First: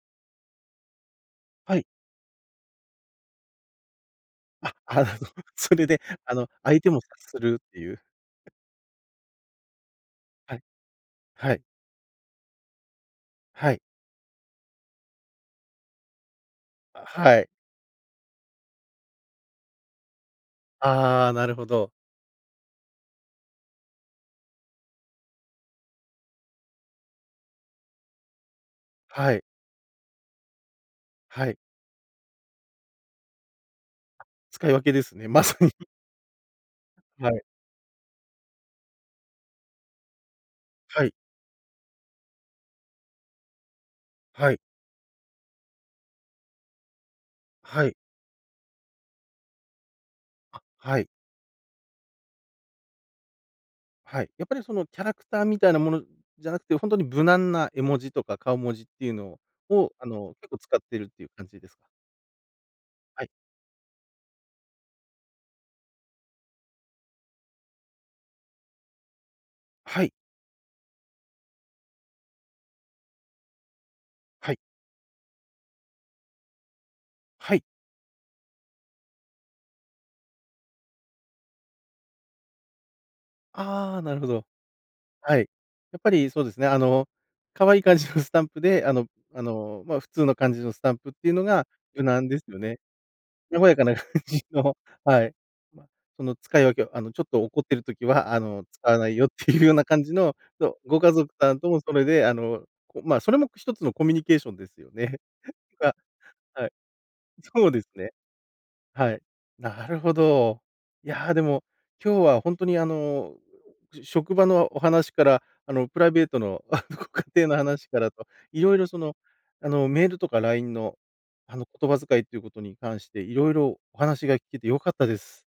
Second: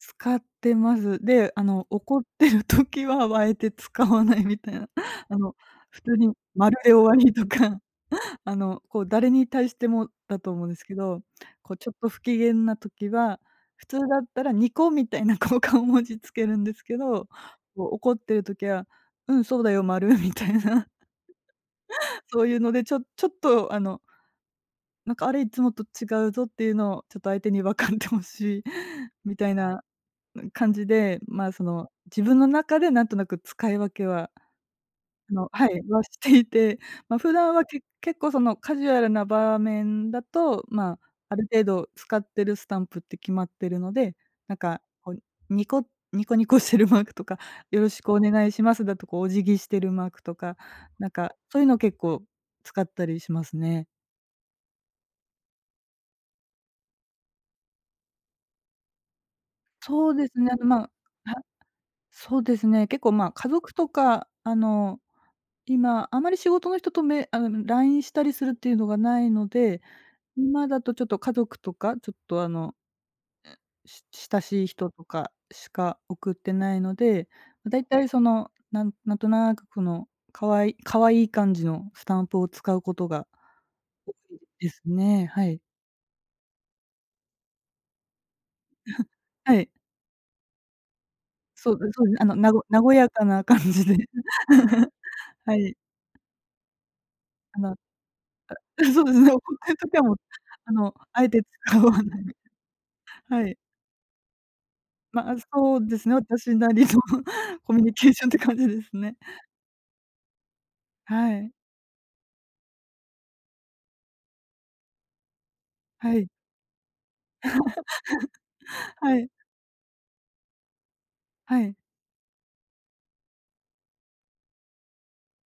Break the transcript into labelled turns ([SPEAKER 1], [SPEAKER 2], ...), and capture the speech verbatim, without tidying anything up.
[SPEAKER 1] 使ってます。で、あ
[SPEAKER 2] はい。
[SPEAKER 1] の、怒っている時は、あえて使わないみた
[SPEAKER 2] あ、
[SPEAKER 1] いな。
[SPEAKER 2] あの、
[SPEAKER 1] あの、
[SPEAKER 2] それ
[SPEAKER 1] 普
[SPEAKER 2] で、
[SPEAKER 1] 通
[SPEAKER 2] あ
[SPEAKER 1] に
[SPEAKER 2] の、
[SPEAKER 1] 丸
[SPEAKER 2] 相手
[SPEAKER 1] で
[SPEAKER 2] も
[SPEAKER 1] 終わ
[SPEAKER 2] 察
[SPEAKER 1] り
[SPEAKER 2] す
[SPEAKER 1] と
[SPEAKER 2] るっ
[SPEAKER 1] か。
[SPEAKER 2] ていう
[SPEAKER 1] あの、こう誰に対してもだと
[SPEAKER 2] はい。
[SPEAKER 1] 思うんですけど、
[SPEAKER 2] はい。
[SPEAKER 1] こうちょっと不機嫌な時は、
[SPEAKER 2] はい。
[SPEAKER 1] 普通だったらニコみたいなこう、顔文字つけるんですけ
[SPEAKER 2] あ、
[SPEAKER 1] ど。
[SPEAKER 2] はい。
[SPEAKER 1] こう怒っている時は、うんそうだよ、丸みたいな。
[SPEAKER 2] ああ、なるほど。
[SPEAKER 1] そういうので、ちょちょっと、あのなんかあれ、いつもと違うぞっていうのを、ちょっと相手に分かって欲しい
[SPEAKER 2] は
[SPEAKER 1] み
[SPEAKER 2] い。
[SPEAKER 1] たいな感じで、
[SPEAKER 2] は
[SPEAKER 1] ま、
[SPEAKER 2] い。
[SPEAKER 1] その、自分の中でなんとなく使い分けは
[SPEAKER 2] 使い分けですね、
[SPEAKER 1] あ
[SPEAKER 2] ま
[SPEAKER 1] の、
[SPEAKER 2] さ
[SPEAKER 1] は
[SPEAKER 2] に。
[SPEAKER 1] い、はしていて。ま、
[SPEAKER 2] は
[SPEAKER 1] 普
[SPEAKER 2] い。
[SPEAKER 1] 段は結結構そのカジュアルな場面だと、ま、
[SPEAKER 2] はい。
[SPEAKER 1] ある程度使ってるスタンプって決まってるので、
[SPEAKER 2] は
[SPEAKER 1] なん
[SPEAKER 2] い。
[SPEAKER 1] かこう、ニコニコニコしてるマークとか、よ
[SPEAKER 2] は
[SPEAKER 1] ろ
[SPEAKER 2] い。
[SPEAKER 1] しくお願いしますだとかお辞儀してるマークとか、
[SPEAKER 2] あ、は
[SPEAKER 1] な
[SPEAKER 2] い。
[SPEAKER 1] んかそういうの結構使ったりしますね。
[SPEAKER 2] はい。やっぱりそのキャラクターみたいなものじゃなくて、ほんとに無難な絵文字とか顔文字っていうのをを、あ
[SPEAKER 1] そうで
[SPEAKER 2] の、
[SPEAKER 1] すね、
[SPEAKER 2] 結
[SPEAKER 1] あ
[SPEAKER 2] 構
[SPEAKER 1] の、ま、
[SPEAKER 2] 使っ
[SPEAKER 1] は
[SPEAKER 2] ているっていう
[SPEAKER 1] い。
[SPEAKER 2] 感じですか？
[SPEAKER 1] そうですね、結構、
[SPEAKER 2] はい。
[SPEAKER 1] ま、家族とか、あの、今あまり仕事の人とメあの、LINE したりするっていうのがないので。
[SPEAKER 2] はい。
[SPEAKER 1] 今だとちょっと家族とか、ちょっとあの、し親
[SPEAKER 2] はい。
[SPEAKER 1] しい人とかしか送ってないので、
[SPEAKER 2] はい。
[SPEAKER 1] だいたいその、なんなんとなく、この可愛可愛い感じのスタンプを使うことが
[SPEAKER 2] ああ、
[SPEAKER 1] 多
[SPEAKER 2] なるほ
[SPEAKER 1] い
[SPEAKER 2] ど。
[SPEAKER 1] ですね、
[SPEAKER 2] はい。
[SPEAKER 1] はい。
[SPEAKER 2] やっぱり、そうですね、あの、可愛い感じのスタンプで、あのあ
[SPEAKER 1] はい。
[SPEAKER 2] の、ま、普通の感じのスタンプっていうのが
[SPEAKER 1] そうで
[SPEAKER 2] 無
[SPEAKER 1] そうね、あ
[SPEAKER 2] 難
[SPEAKER 1] の、
[SPEAKER 2] です
[SPEAKER 1] な
[SPEAKER 2] よ
[SPEAKER 1] ご
[SPEAKER 2] ね。
[SPEAKER 1] 和やかな感
[SPEAKER 2] 和や
[SPEAKER 1] じ
[SPEAKER 2] かな
[SPEAKER 1] で。
[SPEAKER 2] 感じの、はい。
[SPEAKER 1] はい。
[SPEAKER 2] その使い分けを、あの、ちょっと
[SPEAKER 1] あ
[SPEAKER 2] 怒っ
[SPEAKER 1] の、
[SPEAKER 2] てる時は、あの、使わ
[SPEAKER 1] そう
[SPEAKER 2] な
[SPEAKER 1] で
[SPEAKER 2] い
[SPEAKER 1] す
[SPEAKER 2] よっ
[SPEAKER 1] ね。怒
[SPEAKER 2] て
[SPEAKER 1] っ
[SPEAKER 2] いうよ
[SPEAKER 1] て
[SPEAKER 2] う
[SPEAKER 1] る
[SPEAKER 2] な
[SPEAKER 1] 時
[SPEAKER 2] 感
[SPEAKER 1] は
[SPEAKER 2] じ
[SPEAKER 1] もう、
[SPEAKER 2] の、
[SPEAKER 1] あ
[SPEAKER 2] そう、
[SPEAKER 1] の、
[SPEAKER 2] ご家
[SPEAKER 1] あえ
[SPEAKER 2] 族
[SPEAKER 1] て
[SPEAKER 2] さんと
[SPEAKER 1] 使
[SPEAKER 2] も
[SPEAKER 1] わ
[SPEAKER 2] それ
[SPEAKER 1] ない。
[SPEAKER 2] で、あの、こう、ま、それ
[SPEAKER 1] は
[SPEAKER 2] も
[SPEAKER 1] い。
[SPEAKER 2] ひとつのコミュニケーションですよね。
[SPEAKER 1] まあ、そう
[SPEAKER 2] うわ、
[SPEAKER 1] ですね、私
[SPEAKER 2] は
[SPEAKER 1] な
[SPEAKER 2] い。
[SPEAKER 1] りの
[SPEAKER 2] そう
[SPEAKER 1] コミ
[SPEAKER 2] で
[SPEAKER 1] ュ
[SPEAKER 2] す
[SPEAKER 1] ニケ
[SPEAKER 2] ね。
[SPEAKER 1] ーションって感じです
[SPEAKER 2] は
[SPEAKER 1] ね。
[SPEAKER 2] い、なるほど。い
[SPEAKER 1] は
[SPEAKER 2] やで
[SPEAKER 1] い。
[SPEAKER 2] も、今日はほんとにあの、職場のお話から、あの、プライ
[SPEAKER 1] は
[SPEAKER 2] ベ
[SPEAKER 1] い。
[SPEAKER 2] ートのご家庭の 話からと、色々、その、
[SPEAKER 1] はい。
[SPEAKER 2] あの、メールとか LINE の、あ
[SPEAKER 1] は
[SPEAKER 2] の、
[SPEAKER 1] い。
[SPEAKER 2] 言葉遣いということに関して色々お話が聞けて良かったです。